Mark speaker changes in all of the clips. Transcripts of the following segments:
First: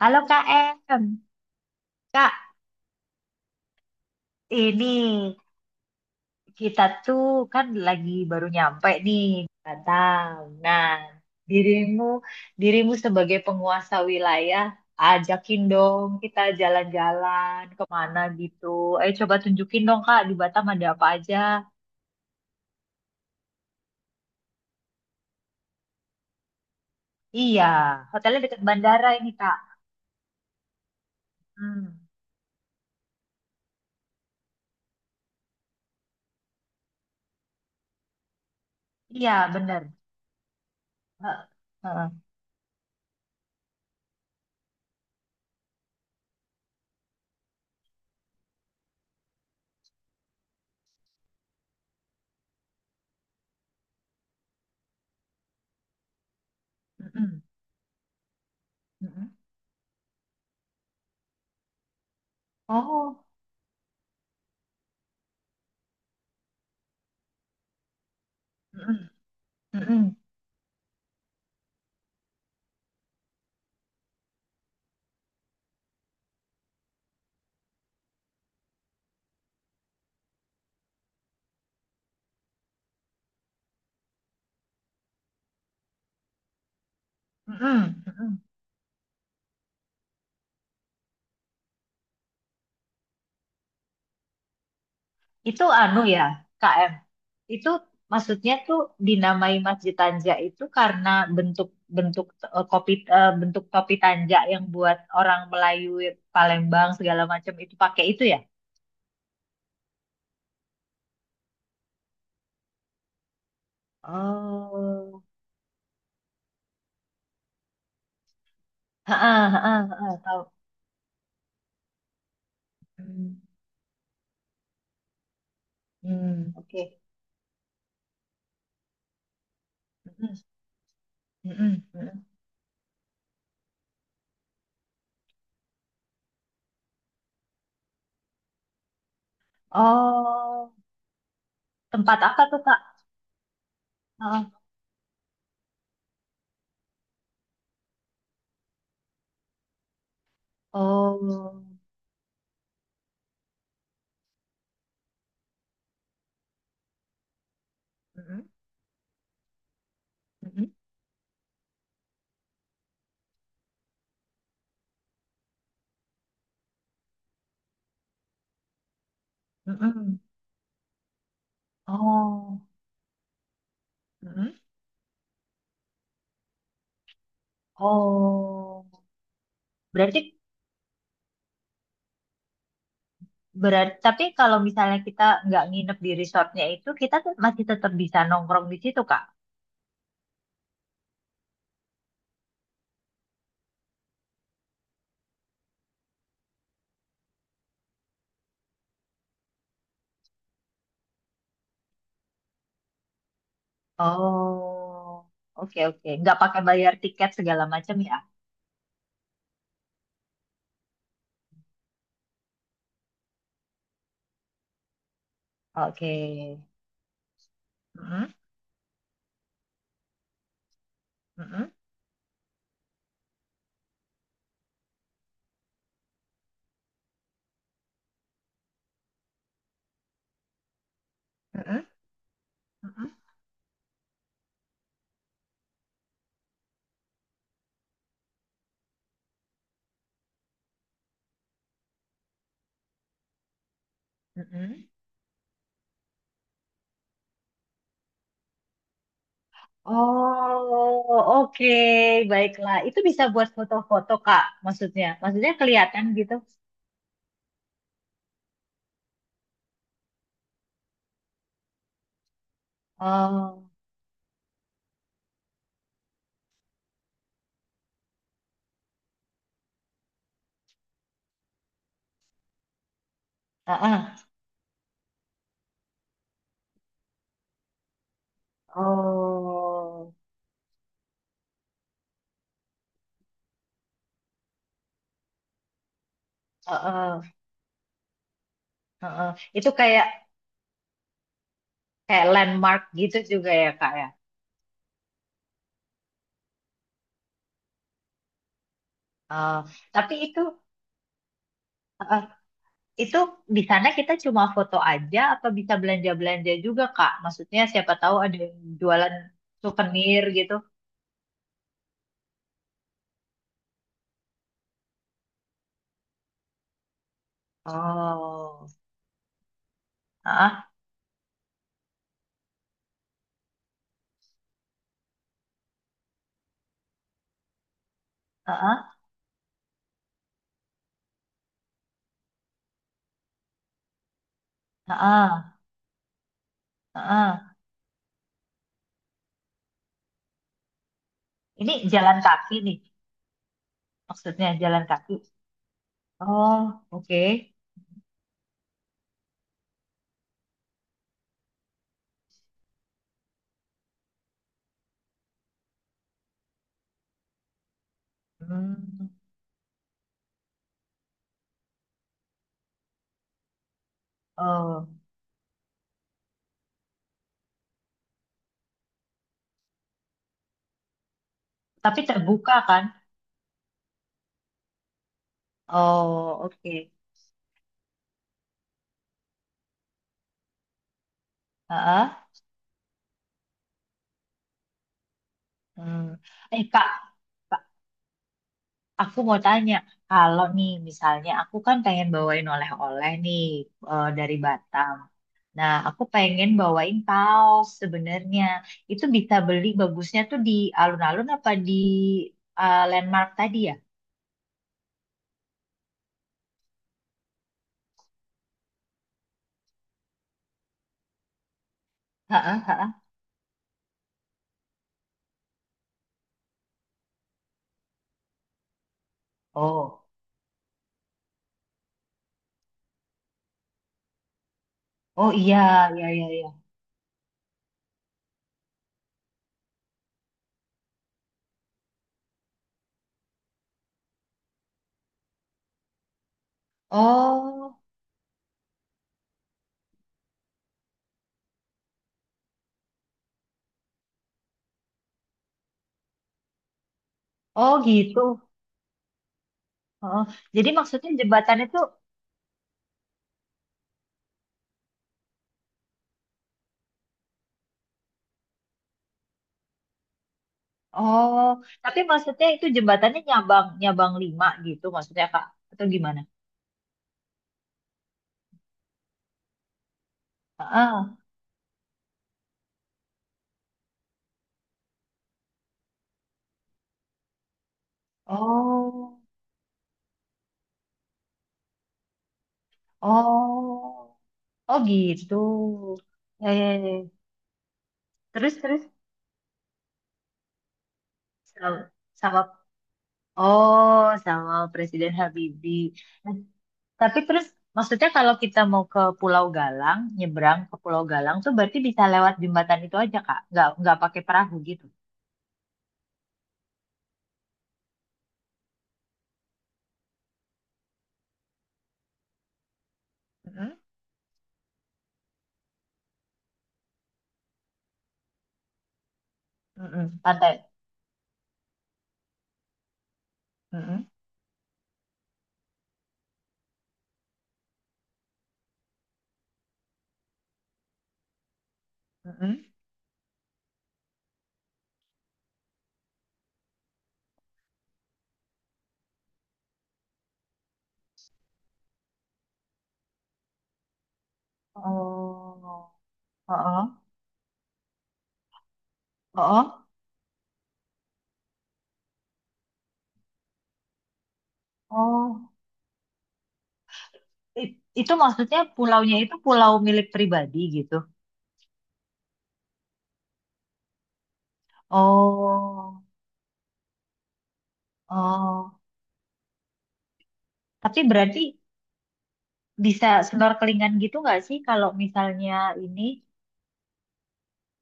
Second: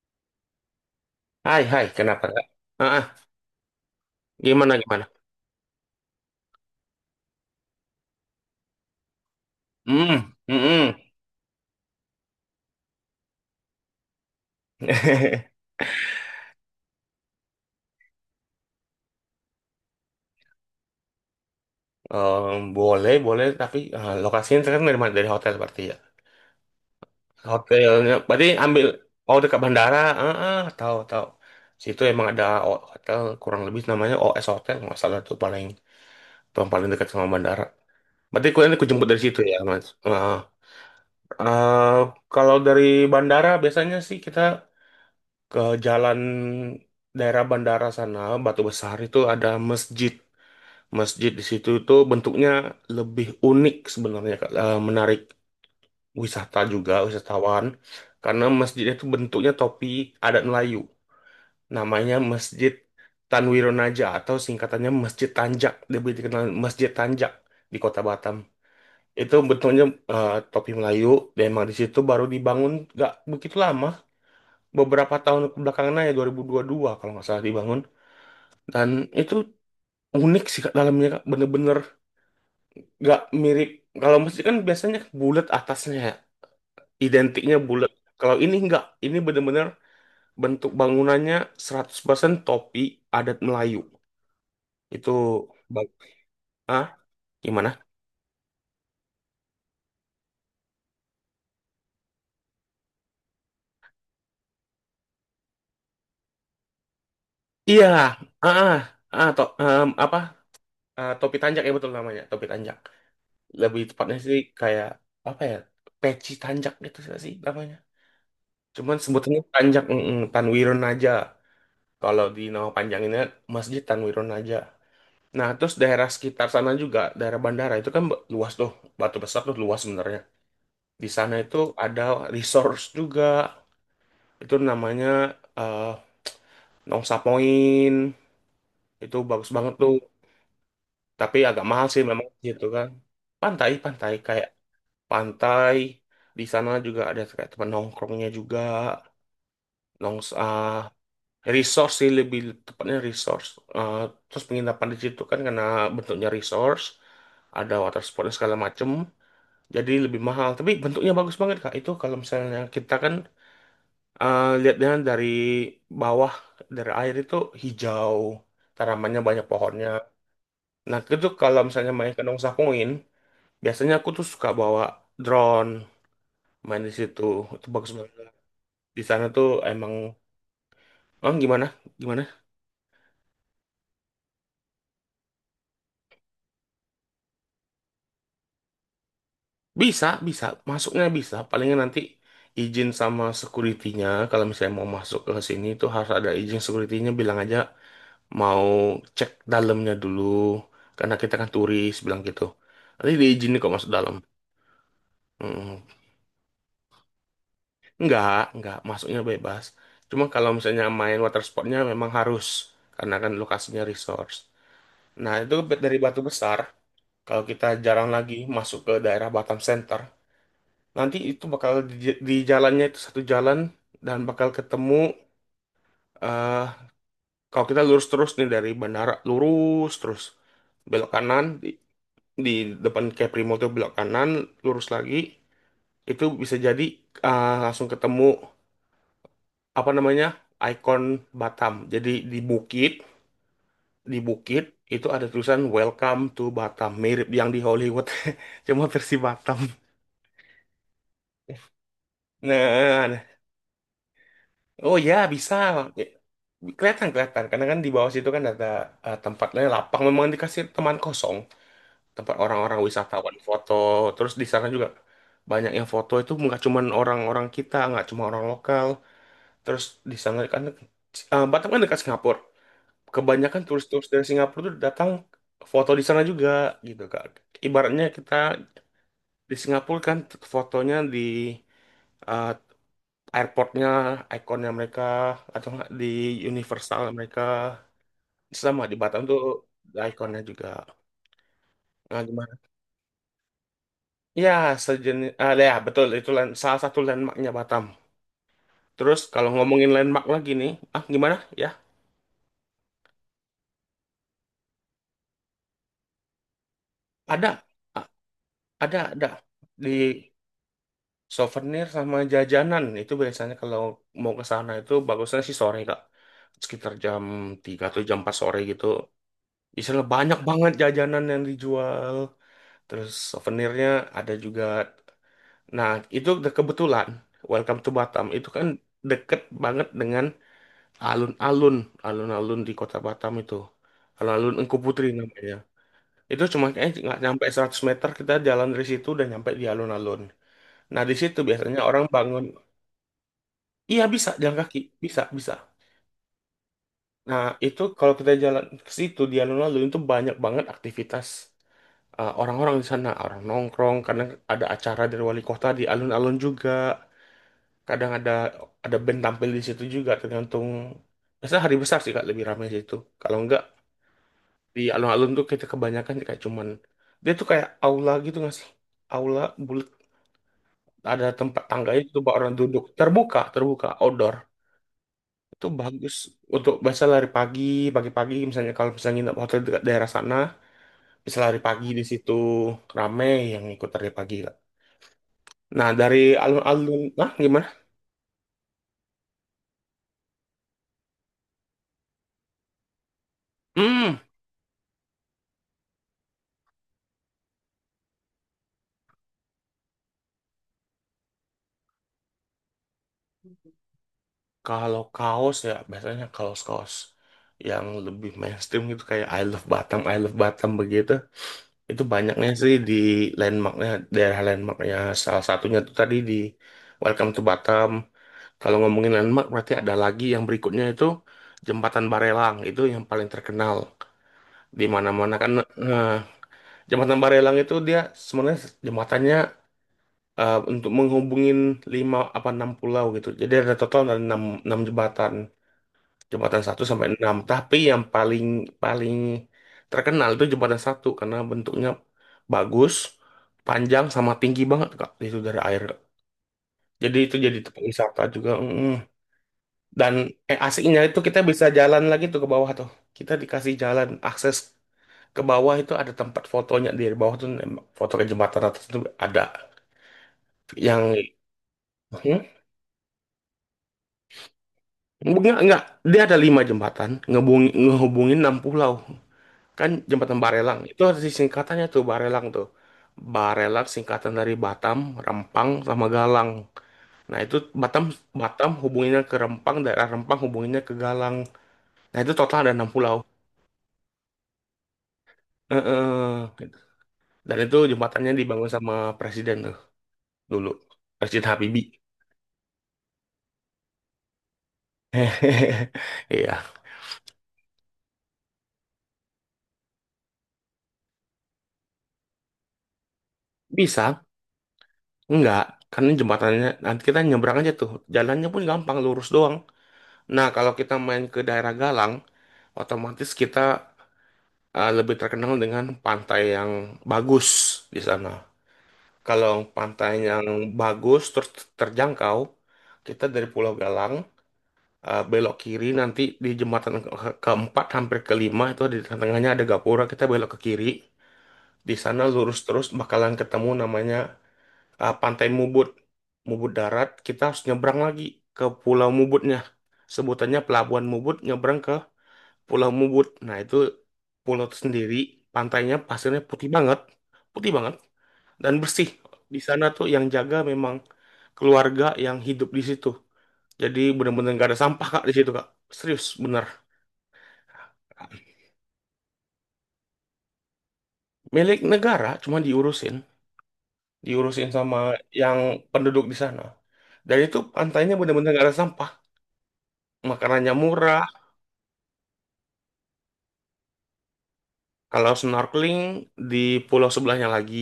Speaker 1: Halo Kak Em,
Speaker 2: Hai, hai, kenapa
Speaker 1: Kak
Speaker 2: Kak? Ah, ah, gimana,
Speaker 1: ini
Speaker 2: gimana?
Speaker 1: kita tuh kan lagi baru nyampe nih
Speaker 2: Hmm,
Speaker 1: Batam.
Speaker 2: hmm,
Speaker 1: Nah,
Speaker 2: hmm.
Speaker 1: dirimu dirimu sebagai penguasa wilayah, ajakin dong kita jalan-jalan kemana gitu. Ayo coba tunjukin dong Kak di Batam ada apa aja.
Speaker 2: Boleh, boleh, tapi eh, lokasinya kan dari mana? Dari hotel berarti ya.
Speaker 1: Iya,
Speaker 2: Hotelnya,
Speaker 1: hotelnya
Speaker 2: berarti
Speaker 1: dekat
Speaker 2: ambil,
Speaker 1: bandara ini
Speaker 2: oh
Speaker 1: Kak.
Speaker 2: dekat bandara, ah, ah, tahu, tahu. Situ
Speaker 1: Hmm,
Speaker 2: emang ada hotel, kurang lebih namanya OS Hotel, nggak salah tuh paling paling dekat sama bandara. Berarti kalian aku jemput dari situ
Speaker 1: iya
Speaker 2: ya,
Speaker 1: bener.
Speaker 2: Mas. Ah,
Speaker 1: Heeh,
Speaker 2: eh,
Speaker 1: heeh.
Speaker 2: kalau dari bandara biasanya sih kita ke jalan daerah bandara sana, Batu Besar itu ada masjid. Masjid di situ itu bentuknya lebih unik sebenarnya, Kak. Eh, menarik wisata juga
Speaker 1: Mm-mm,
Speaker 2: wisatawan karena masjidnya itu
Speaker 1: mm-mm.
Speaker 2: bentuknya topi adat Melayu. Namanya Masjid
Speaker 1: Oh,
Speaker 2: Tanwironaja atau singkatannya Masjid Tanjak. Lebih dikenal Masjid Tanjak di Kota Batam.
Speaker 1: mm-mm,
Speaker 2: Itu bentuknya
Speaker 1: mm-mm,
Speaker 2: eh, topi Melayu dan emang di situ baru dibangun nggak begitu lama, beberapa tahun belakangan aja 2022 kalau nggak salah dibangun. Dan itu unik sih Kak, dalamnya Kak. Bener-bener nggak mirip, kalau musik kan biasanya bulat atasnya ya, identiknya bulat.
Speaker 1: mm-mm,
Speaker 2: Kalau
Speaker 1: mm-mm.
Speaker 2: ini nggak, ini bener-bener bentuk bangunannya 100% topi adat Melayu itu.
Speaker 1: Itu
Speaker 2: bang
Speaker 1: anu ya,
Speaker 2: ah,
Speaker 1: KM. Itu
Speaker 2: gimana?
Speaker 1: maksudnya tuh dinamai Masjid Tanja itu karena bentuk bentuk kopi bentuk topi tanja yang buat orang Melayu Palembang segala macam itu
Speaker 2: Iya,
Speaker 1: pakai itu ya.
Speaker 2: ah, ah, ah, apa. Ah, topi tanjak ya, betul namanya topi tanjak, lebih tepatnya sih kayak
Speaker 1: Oh,
Speaker 2: apa ya, peci tanjak gitu nggak sih namanya, cuman sebutannya
Speaker 1: heeh,
Speaker 2: tanjak
Speaker 1: heeh, heeh, tahu.
Speaker 2: Tanwiron aja. Kalau di nama panjanginnya
Speaker 1: Hmm,
Speaker 2: Masjid Tanwiron aja. Nah, terus daerah sekitar
Speaker 1: hmm,
Speaker 2: sana
Speaker 1: oke.
Speaker 2: juga, daerah bandara itu kan luas tuh, Batu Besar tuh luas sebenarnya.
Speaker 1: Mm-mm,
Speaker 2: Di sana itu
Speaker 1: mm-mm,
Speaker 2: ada
Speaker 1: mm-mm.
Speaker 2: resource juga, itu namanya eh, Nongsa Point, itu bagus banget tuh.
Speaker 1: Oh,
Speaker 2: Tapi agak mahal sih
Speaker 1: tempat
Speaker 2: memang
Speaker 1: apa tuh
Speaker 2: gitu
Speaker 1: Kak?
Speaker 2: kan. Pantai, pantai kayak
Speaker 1: Heeh.
Speaker 2: pantai di sana juga ada kayak tempat nongkrongnya juga, nongsa
Speaker 1: Oh,
Speaker 2: resource sih lebih tepatnya resource. Eh, terus penginapan di situ kan karena bentuknya resource, ada water sportnya
Speaker 1: mm-mm,
Speaker 2: segala macem. Jadi lebih mahal,
Speaker 1: mm-mm,
Speaker 2: tapi bentuknya bagus banget Kak. Itu kalau misalnya kita kan eh, lihatnya dari bawah dari air itu hijau, tanamannya banyak pohonnya.
Speaker 1: mm-mm.
Speaker 2: Nah, itu kalau misalnya main ke Nongsa
Speaker 1: Oh,
Speaker 2: Point, biasanya aku tuh suka
Speaker 1: mm-mm.
Speaker 2: bawa drone main di situ. Itu bagus banget.
Speaker 1: Oh,
Speaker 2: Di sana tuh emang
Speaker 1: berarti
Speaker 2: oh, gimana? Gimana?
Speaker 1: Berarti, tapi kalau misalnya kita nggak nginep di resortnya itu, kita tuh masih tetap bisa nongkrong di situ, Kak.
Speaker 2: Bisa, bisa. Masuknya bisa. Palingnya nanti izin sama security-nya, kalau misalnya mau masuk ke sini itu harus ada izin security-nya bilang aja mau cek dalamnya dulu karena kita kan turis bilang gitu nanti diizinin kok masuk dalam.
Speaker 1: Oh, oke
Speaker 2: Mm.
Speaker 1: oke. Nggak pakai bayar tiket segala macam ya?
Speaker 2: Nggak masuknya bebas, cuma kalau misalnya main water sportnya memang harus karena kan lokasinya resource. Nah itu dari
Speaker 1: Oke.
Speaker 2: Batu Besar kalau kita jarang
Speaker 1: Mm-mm,
Speaker 2: lagi masuk ke daerah Batam Center, nanti itu
Speaker 1: mm-mm,
Speaker 2: bakal di jalannya itu satu jalan dan bakal ketemu eh, kalau kita lurus terus nih dari bandara lurus terus belok kanan
Speaker 1: mm-mm,
Speaker 2: di depan
Speaker 1: mm-mm,
Speaker 2: Capri Mall tuh belok kanan lurus lagi itu bisa jadi ah, langsung ketemu apa namanya ikon Batam, jadi di bukit, di bukit
Speaker 1: mm-mm.
Speaker 2: itu ada tulisan Welcome to Batam mirip yang di Hollywood cuma versi Batam.
Speaker 1: Oh, oke. Baiklah. Itu
Speaker 2: Nah,
Speaker 1: bisa
Speaker 2: nah.
Speaker 1: buat foto-foto, Kak,
Speaker 2: Oh
Speaker 1: maksudnya.
Speaker 2: ya
Speaker 1: Maksudnya
Speaker 2: bisa.
Speaker 1: kelihatan gitu.
Speaker 2: Ya, kelihatan, kelihatan karena kan di bawah situ kan ada eh, tempatnya lapang memang dikasih teman kosong tempat orang-orang wisatawan
Speaker 1: Oh,
Speaker 2: foto. Terus di sana juga banyak yang foto itu nggak cuman orang-orang kita, nggak cuma orang lokal. Terus di sana kan eh, Batam kan dekat Singapura. Kebanyakan
Speaker 1: heeh.
Speaker 2: turis-turis dari Singapura tuh datang foto di sana juga gitu Kak. Ibaratnya kita di Singapura
Speaker 1: Oh,
Speaker 2: kan fotonya di eh, airportnya, ikonnya mereka, atau nggak di Universal
Speaker 1: heeh,
Speaker 2: mereka, sama di Batam
Speaker 1: heeh.
Speaker 2: tuh
Speaker 1: Itu kayak
Speaker 2: ikonnya juga. Nah,
Speaker 1: kayak
Speaker 2: gimana?
Speaker 1: landmark gitu juga ya, Kak, ya?
Speaker 2: Ya, sejenis, ah, ya betul itu land, salah satu landmarknya Batam. Terus kalau
Speaker 1: Oh,
Speaker 2: ngomongin
Speaker 1: tapi
Speaker 2: landmark
Speaker 1: itu
Speaker 2: lagi nih, ah, gimana? Ya,
Speaker 1: eh, itu di sana kita cuma foto aja apa bisa belanja-belanja juga Kak?
Speaker 2: ada.
Speaker 1: Maksudnya siapa
Speaker 2: Ah,
Speaker 1: tahu ada yang jualan
Speaker 2: ada di.
Speaker 1: souvenir gitu.
Speaker 2: Souvenir sama jajanan itu biasanya kalau mau ke sana itu bagusnya sih sore Kak. Sekitar jam 3 atau jam 4 sore
Speaker 1: Oh,
Speaker 2: gitu. Biasanya banyak
Speaker 1: ah,
Speaker 2: banget jajanan yang dijual. Terus souvenirnya ada juga. Nah, itu udah kebetulan. Welcome to Batam. Itu kan
Speaker 1: ah,
Speaker 2: deket banget dengan alun-alun. Alun-alun di kota Batam itu. Alun-alun Engku Putri namanya.
Speaker 1: ah,
Speaker 2: Itu cuma kayaknya
Speaker 1: ah,
Speaker 2: nggak nyampe
Speaker 1: ah.
Speaker 2: 100 meter kita jalan dari situ udah nyampe di alun-alun. Nah, di situ
Speaker 1: Ini
Speaker 2: biasanya orang
Speaker 1: jalan
Speaker 2: bangun.
Speaker 1: kaki nih,
Speaker 2: Iya, bisa
Speaker 1: maksudnya
Speaker 2: jalan kaki,
Speaker 1: jalan kaki.
Speaker 2: bisa, bisa.
Speaker 1: Oh, oke.
Speaker 2: Nah itu kalau kita jalan ke situ di alun-alun itu banyak banget aktivitas, eh, orang-orang di sana, orang nongkrong, kadang ada acara dari wali kota di alun-alun juga, kadang ada
Speaker 1: Hmm,
Speaker 2: band tampil di situ juga tergantung. Biasanya hari besar sih kak lebih ramai di situ. Kalau enggak di
Speaker 1: oh,
Speaker 2: alun-alun tuh kita kebanyakan kayak cuman dia tuh kayak aula gitu nggak sih? Aula bulat ada tempat
Speaker 1: tapi
Speaker 2: tangganya itu buat orang
Speaker 1: terbuka kan?
Speaker 2: duduk terbuka, terbuka outdoor. Itu bagus
Speaker 1: Oh,
Speaker 2: untuk
Speaker 1: oke.
Speaker 2: bisa lari pagi, pagi-pagi misalnya kalau misalnya nginep hotel dekat daerah sana, bisa lari
Speaker 1: Ah,
Speaker 2: pagi di
Speaker 1: ah.
Speaker 2: situ, rame yang ikut lari pagi lah. Nah,
Speaker 1: Hmm.
Speaker 2: dari
Speaker 1: Eh Kak.
Speaker 2: alun-alun, nah gimana?
Speaker 1: Aku mau tanya, kalau nih misalnya aku kan pengen bawain oleh-oleh nih
Speaker 2: Hmm,
Speaker 1: dari Batam. Nah, aku pengen bawain kaos sebenarnya. Itu bisa beli bagusnya tuh di alun-alun apa di landmark tadi ya?
Speaker 2: kalau kaos ya biasanya kaos-kaos yang lebih mainstream gitu kayak I Love Batam, I Love Batam begitu. Itu banyaknya
Speaker 1: Heeh,
Speaker 2: sih di
Speaker 1: heeh.
Speaker 2: landmarknya, daerah landmarknya. Salah satunya tuh tadi di Welcome to Batam. Kalau ngomongin landmark berarti ada
Speaker 1: Oh,
Speaker 2: lagi yang berikutnya itu Jembatan Barelang, itu yang paling terkenal di
Speaker 1: oh
Speaker 2: mana-mana kan.
Speaker 1: iya, iya,
Speaker 2: Nah,
Speaker 1: iya, iya.
Speaker 2: Jembatan Barelang itu dia sebenarnya jembatannya eh, untuk menghubungin lima apa enam pulau gitu. Jadi ada total ada enam enam jembatan, jembatan satu sampai enam. Tapi
Speaker 1: Oh,
Speaker 2: yang paling paling terkenal itu jembatan satu karena bentuknya bagus, panjang sama tinggi banget Kak. Itu dari air. Jadi itu jadi tempat
Speaker 1: oh
Speaker 2: wisata
Speaker 1: gitu.
Speaker 2: juga. Mm. Dan
Speaker 1: Oh,
Speaker 2: eh,
Speaker 1: jadi
Speaker 2: aslinya
Speaker 1: maksudnya
Speaker 2: itu kita
Speaker 1: jembatan
Speaker 2: bisa
Speaker 1: itu,
Speaker 2: jalan lagi tuh ke bawah tuh. Kita dikasih jalan akses ke bawah itu ada tempat fotonya di bawah tuh nembak foto ke jembatan atas itu ada yang.
Speaker 1: oh, tapi
Speaker 2: Hmm?
Speaker 1: maksudnya itu jembatannya nyabang, nyabang lima gitu maksudnya Kak,
Speaker 2: Enggak, enggak.
Speaker 1: atau
Speaker 2: Dia
Speaker 1: gimana?
Speaker 2: ada lima jembatan ngehubungin, ngehubungin enam pulau. Kan jembatan Barelang itu
Speaker 1: Heeh.
Speaker 2: ada di singkatannya tuh. Barelang singkatan dari Batam, Rempang, sama Galang. Nah itu Batam Batam
Speaker 1: Oh.
Speaker 2: hubunginnya ke Rempang, daerah Rempang hubunginnya ke Galang. Nah itu total ada enam pulau.
Speaker 1: Oh, oh gitu.
Speaker 2: Heeh.
Speaker 1: Ya, ya, ya.
Speaker 2: Dan itu jembatannya
Speaker 1: Terus,
Speaker 2: dibangun
Speaker 1: terus
Speaker 2: sama presiden tuh dulu. Presiden Habibie.
Speaker 1: sama, sama oh sama Presiden Habibie. Nah,
Speaker 2: Iya.
Speaker 1: Tapi terus maksudnya kalau kita mau ke Pulau Galang, nyebrang ke Pulau Galang tuh berarti bisa lewat jembatan itu aja Kak, nggak pakai
Speaker 2: Bisa?
Speaker 1: perahu gitu.
Speaker 2: Enggak. Karena jembatannya nanti kita nyebrang aja tuh. Jalannya pun gampang, lurus doang. Nah, kalau kita main ke daerah Galang, otomatis kita
Speaker 1: Mm-mm,
Speaker 2: eh, lebih terkenal dengan pantai yang bagus di sana. Kalau pantai
Speaker 1: mm-mm,
Speaker 2: yang
Speaker 1: Pantai.
Speaker 2: bagus terus terjangkau, kita dari Pulau
Speaker 1: Mm-mm,
Speaker 2: Galang eh, belok kiri nanti di jembatan keempat hampir kelima itu di tengahnya ada gapura kita belok ke kiri di sana lurus
Speaker 1: mm-mm.
Speaker 2: terus bakalan ketemu namanya eh, Pantai Mubut. Mubut darat kita harus nyebrang lagi ke Pulau Mubutnya, sebutannya Pelabuhan Mubut, nyebrang ke Pulau Mubut, nah itu pulau sendiri
Speaker 1: Oh,
Speaker 2: pantainya pasirnya putih banget,
Speaker 1: oh,
Speaker 2: putih banget dan bersih. Di
Speaker 1: oh,
Speaker 2: sana tuh yang jaga memang keluarga yang hidup di situ. Jadi bener-bener gak ada sampah Kak di
Speaker 1: oh,
Speaker 2: situ Kak. Serius bener.
Speaker 1: I- itu maksudnya pulaunya itu pulau milik pribadi gitu.
Speaker 2: Milik negara cuma diurusin, diurusin sama yang
Speaker 1: Oh,
Speaker 2: penduduk di sana. Dan itu pantainya bener-bener gak ada
Speaker 1: oh,
Speaker 2: sampah. Makanannya
Speaker 1: tapi
Speaker 2: murah.
Speaker 1: berarti bisa snorkelingan gitu nggak sih kalau
Speaker 2: Kalau
Speaker 1: misalnya
Speaker 2: snorkeling
Speaker 1: ini?
Speaker 2: di pulau sebelahnya lagi.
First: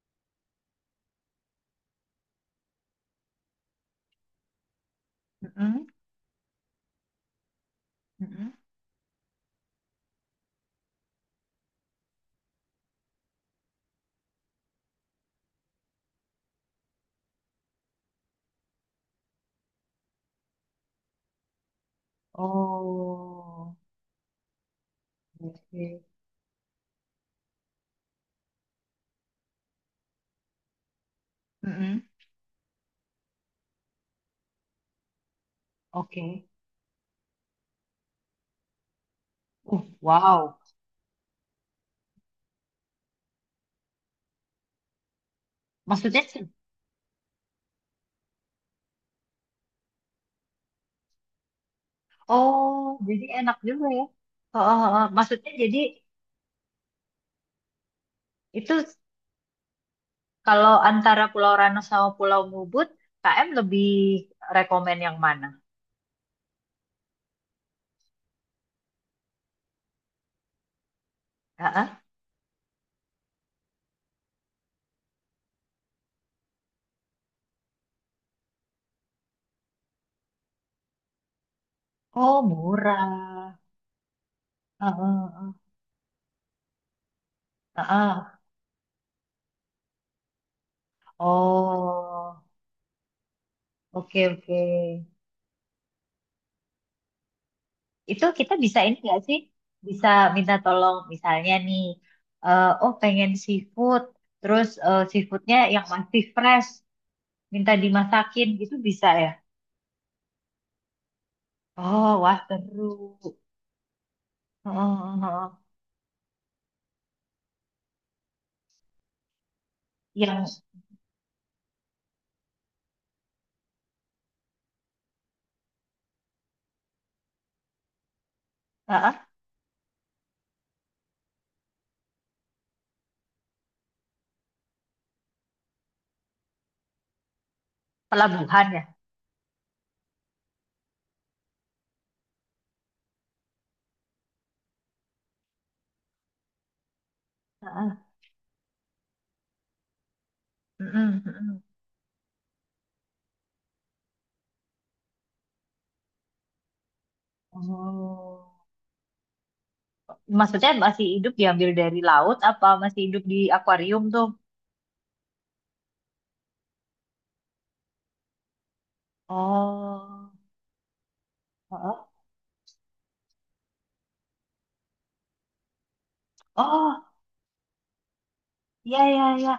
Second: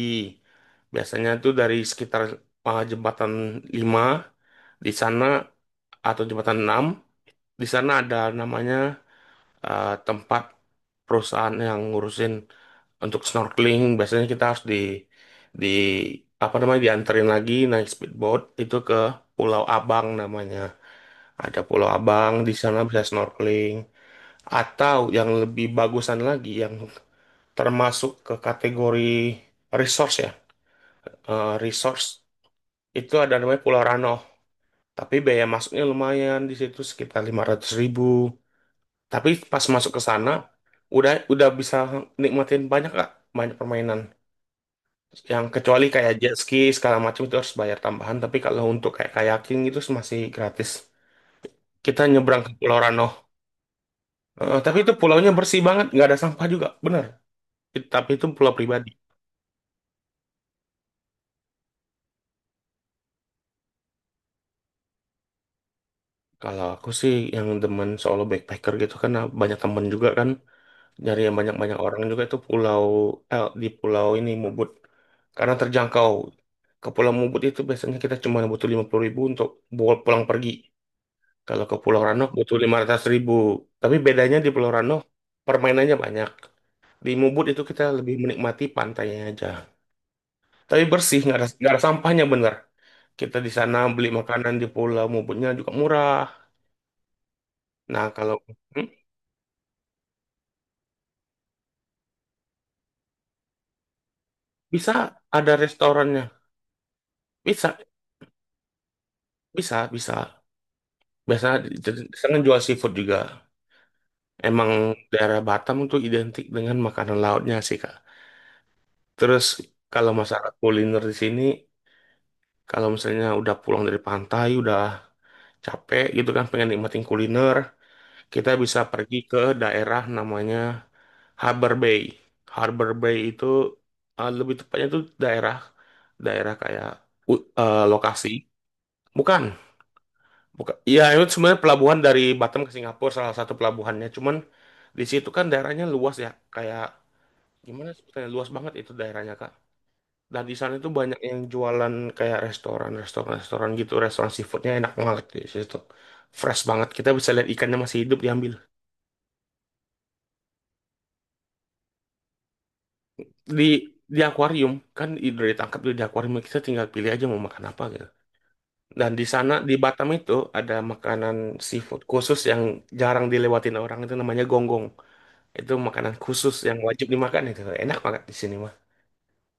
Speaker 2: Biasanya tuh dari sekitar jembatan 5 di sana
Speaker 1: Mm-mm,
Speaker 2: atau jembatan 6 di sana ada
Speaker 1: mm-mm,
Speaker 2: namanya eh, tempat perusahaan yang ngurusin untuk snorkeling biasanya kita harus di apa namanya dianterin lagi naik speedboat itu ke Pulau Abang namanya, ada Pulau Abang di sana bisa snorkeling
Speaker 1: oh,
Speaker 2: atau yang lebih
Speaker 1: oke,
Speaker 2: bagusan lagi yang termasuk ke kategori resource ya eh, resource
Speaker 1: mm-mm.
Speaker 2: itu ada namanya Pulau Rano, tapi biaya masuknya
Speaker 1: Oke.
Speaker 2: lumayan di situ sekitar 500 ribu. Tapi pas
Speaker 1: Uh,
Speaker 2: masuk ke sana
Speaker 1: wow.
Speaker 2: udah bisa nikmatin banyak, gak banyak permainan. Yang kecuali kayak
Speaker 1: Maksudnya,
Speaker 2: jet
Speaker 1: se-
Speaker 2: ski segala macam itu harus bayar tambahan. Tapi kalau untuk kayak kayaking itu masih gratis. Kita nyebrang ke
Speaker 1: oh,
Speaker 2: Pulau Rano.
Speaker 1: jadi enak juga ya.
Speaker 2: Eh,
Speaker 1: Oh,
Speaker 2: tapi
Speaker 1: oh,
Speaker 2: itu
Speaker 1: oh.
Speaker 2: pulaunya
Speaker 1: Maksudnya
Speaker 2: bersih
Speaker 1: jadi
Speaker 2: banget, nggak ada sampah juga, bener. Tapi itu pulau
Speaker 1: itu
Speaker 2: pribadi.
Speaker 1: kalau antara Pulau Rano sama Pulau Mubut, KM lebih rekomen yang mana?
Speaker 2: Kalau aku sih yang demen solo backpacker gitu kan, banyak temen juga kan. Dari yang banyak-banyak
Speaker 1: Heeh.
Speaker 2: orang juga itu pulau eh, di pulau ini Mubut karena terjangkau, ke pulau Mubut itu biasanya kita cuma butuh 50 ribu untuk pulang pergi, kalau ke Pulau Rano
Speaker 1: Oh,
Speaker 2: butuh 500 ribu.
Speaker 1: murah.
Speaker 2: Tapi bedanya di Pulau Rano
Speaker 1: Heeh, heeh,
Speaker 2: permainannya banyak, di Mubut itu kita lebih
Speaker 1: heeh.
Speaker 2: menikmati pantainya aja tapi bersih nggak ada, nggak ada sampahnya
Speaker 1: Oh,
Speaker 2: bener. Kita di sana beli
Speaker 1: oke,
Speaker 2: makanan
Speaker 1: oke.
Speaker 2: di Pulau Mubutnya juga murah. Nah
Speaker 1: Itu
Speaker 2: kalau
Speaker 1: kita bisa
Speaker 2: hmm,
Speaker 1: ini nggak sih bisa minta tolong misalnya nih oh pengen seafood terus
Speaker 2: bisa, ada
Speaker 1: seafoodnya yang masih
Speaker 2: restorannya,
Speaker 1: fresh minta
Speaker 2: bisa,
Speaker 1: dimasakin gitu bisa ya
Speaker 2: bisa, bisa. Biasa jadi-
Speaker 1: oh
Speaker 2: di sana
Speaker 1: wah
Speaker 2: jual
Speaker 1: seru.
Speaker 2: seafood juga. Emang
Speaker 1: Heeh,
Speaker 2: daerah
Speaker 1: heeh.
Speaker 2: Batam itu identik dengan makanan lautnya sih, Kak. Terus kalau
Speaker 1: Yang
Speaker 2: masalah kuliner di sini, kalau misalnya udah pulang dari pantai, udah capek gitu kan, pengen nikmatin kuliner, kita bisa
Speaker 1: heeh,
Speaker 2: pergi ke daerah namanya Harbor Bay. Harbor Bay itu eh, lebih tepatnya tuh daerah daerah kayak eh, lokasi.
Speaker 1: pelabuhan ya.
Speaker 2: Bukan, Buka, iya itu sebenarnya pelabuhan dari Batam ke Singapura salah satu pelabuhannya. Cuman di situ kan daerahnya luas ya, kayak gimana
Speaker 1: Heeh.
Speaker 2: sebetulnya luas banget itu daerahnya Kak. Dan di sana itu banyak
Speaker 1: Mm-mm,
Speaker 2: yang
Speaker 1: mm-mm.
Speaker 2: jualan kayak restoran, restoran, restoran gitu, restoran seafoodnya enak banget di situ. Fresh banget, kita bisa lihat ikannya masih hidup diambil.
Speaker 1: Oh. Maksudnya masih hidup diambil dari laut apa masih hidup di
Speaker 2: Di
Speaker 1: akuarium
Speaker 2: di
Speaker 1: tuh
Speaker 2: akuarium, kan udah ditangkap tuh di akuarium kita tinggal pilih aja mau makan apa gitu. Dan di sana di Batam
Speaker 1: oh.
Speaker 2: itu ada makanan seafood
Speaker 1: Heeh.
Speaker 2: khusus yang jarang dilewatin orang itu namanya gonggong. Itu makanan khusus yang
Speaker 1: Oh
Speaker 2: wajib dimakan itu. Enak banget di sini mah.
Speaker 1: ya, ya, ya.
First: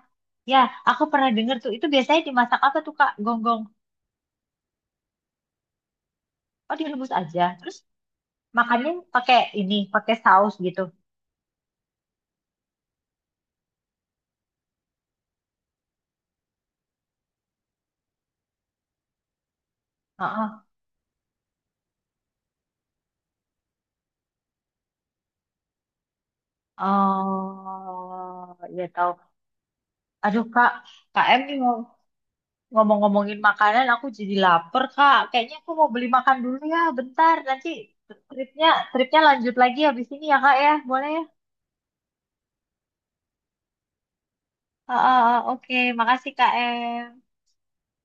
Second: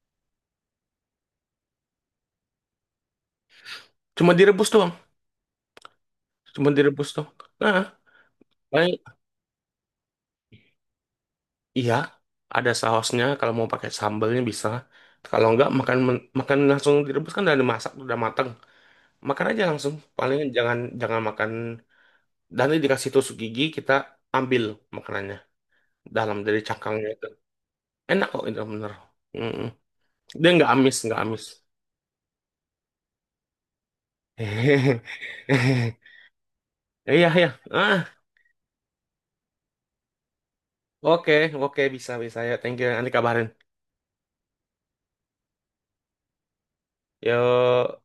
Speaker 1: Ya, aku pernah denger tuh. Itu biasanya dimasak apa tuh, Kak? Gonggong.
Speaker 2: Cuma direbus doang. Cuma
Speaker 1: Oh,
Speaker 2: direbus
Speaker 1: direbus
Speaker 2: doang.
Speaker 1: aja. Terus
Speaker 2: Nah,
Speaker 1: makannya
Speaker 2: paling
Speaker 1: pakai ini, pakai saus gitu.
Speaker 2: iya ada sausnya, kalau mau pakai sambalnya bisa. Kalau enggak makan makan langsung direbus kan udah dimasak udah mateng. Makan aja langsung. Paling
Speaker 1: Heeh.
Speaker 2: jangan jangan makan dan ini dikasih tusuk gigi kita ambil makanannya dalam dari cangkangnya itu. Enak kok
Speaker 1: Oh,
Speaker 2: itu
Speaker 1: ya
Speaker 2: bener.
Speaker 1: tahu.
Speaker 2: Mm-mm.
Speaker 1: Aduh,
Speaker 2: Dia nggak
Speaker 1: Kak.
Speaker 2: amis, nggak
Speaker 1: Kak Em
Speaker 2: amis.
Speaker 1: nih ngom- ngomong-ngomongin makanan, aku jadi lapar, Kak. Kayaknya aku mau beli makan dulu ya,
Speaker 2: Iya,
Speaker 1: bentar.
Speaker 2: iya.
Speaker 1: Nanti
Speaker 2: Ah,
Speaker 1: tripnya, tripnya lanjut lagi habis ini ya, Kak ya. Boleh ya?
Speaker 2: oke, oke, bisa, bisa ya. Thank you. Nanti kabarin.
Speaker 1: Ah, heeh. Oke. Makasih, Kak Em.
Speaker 2: Yuk.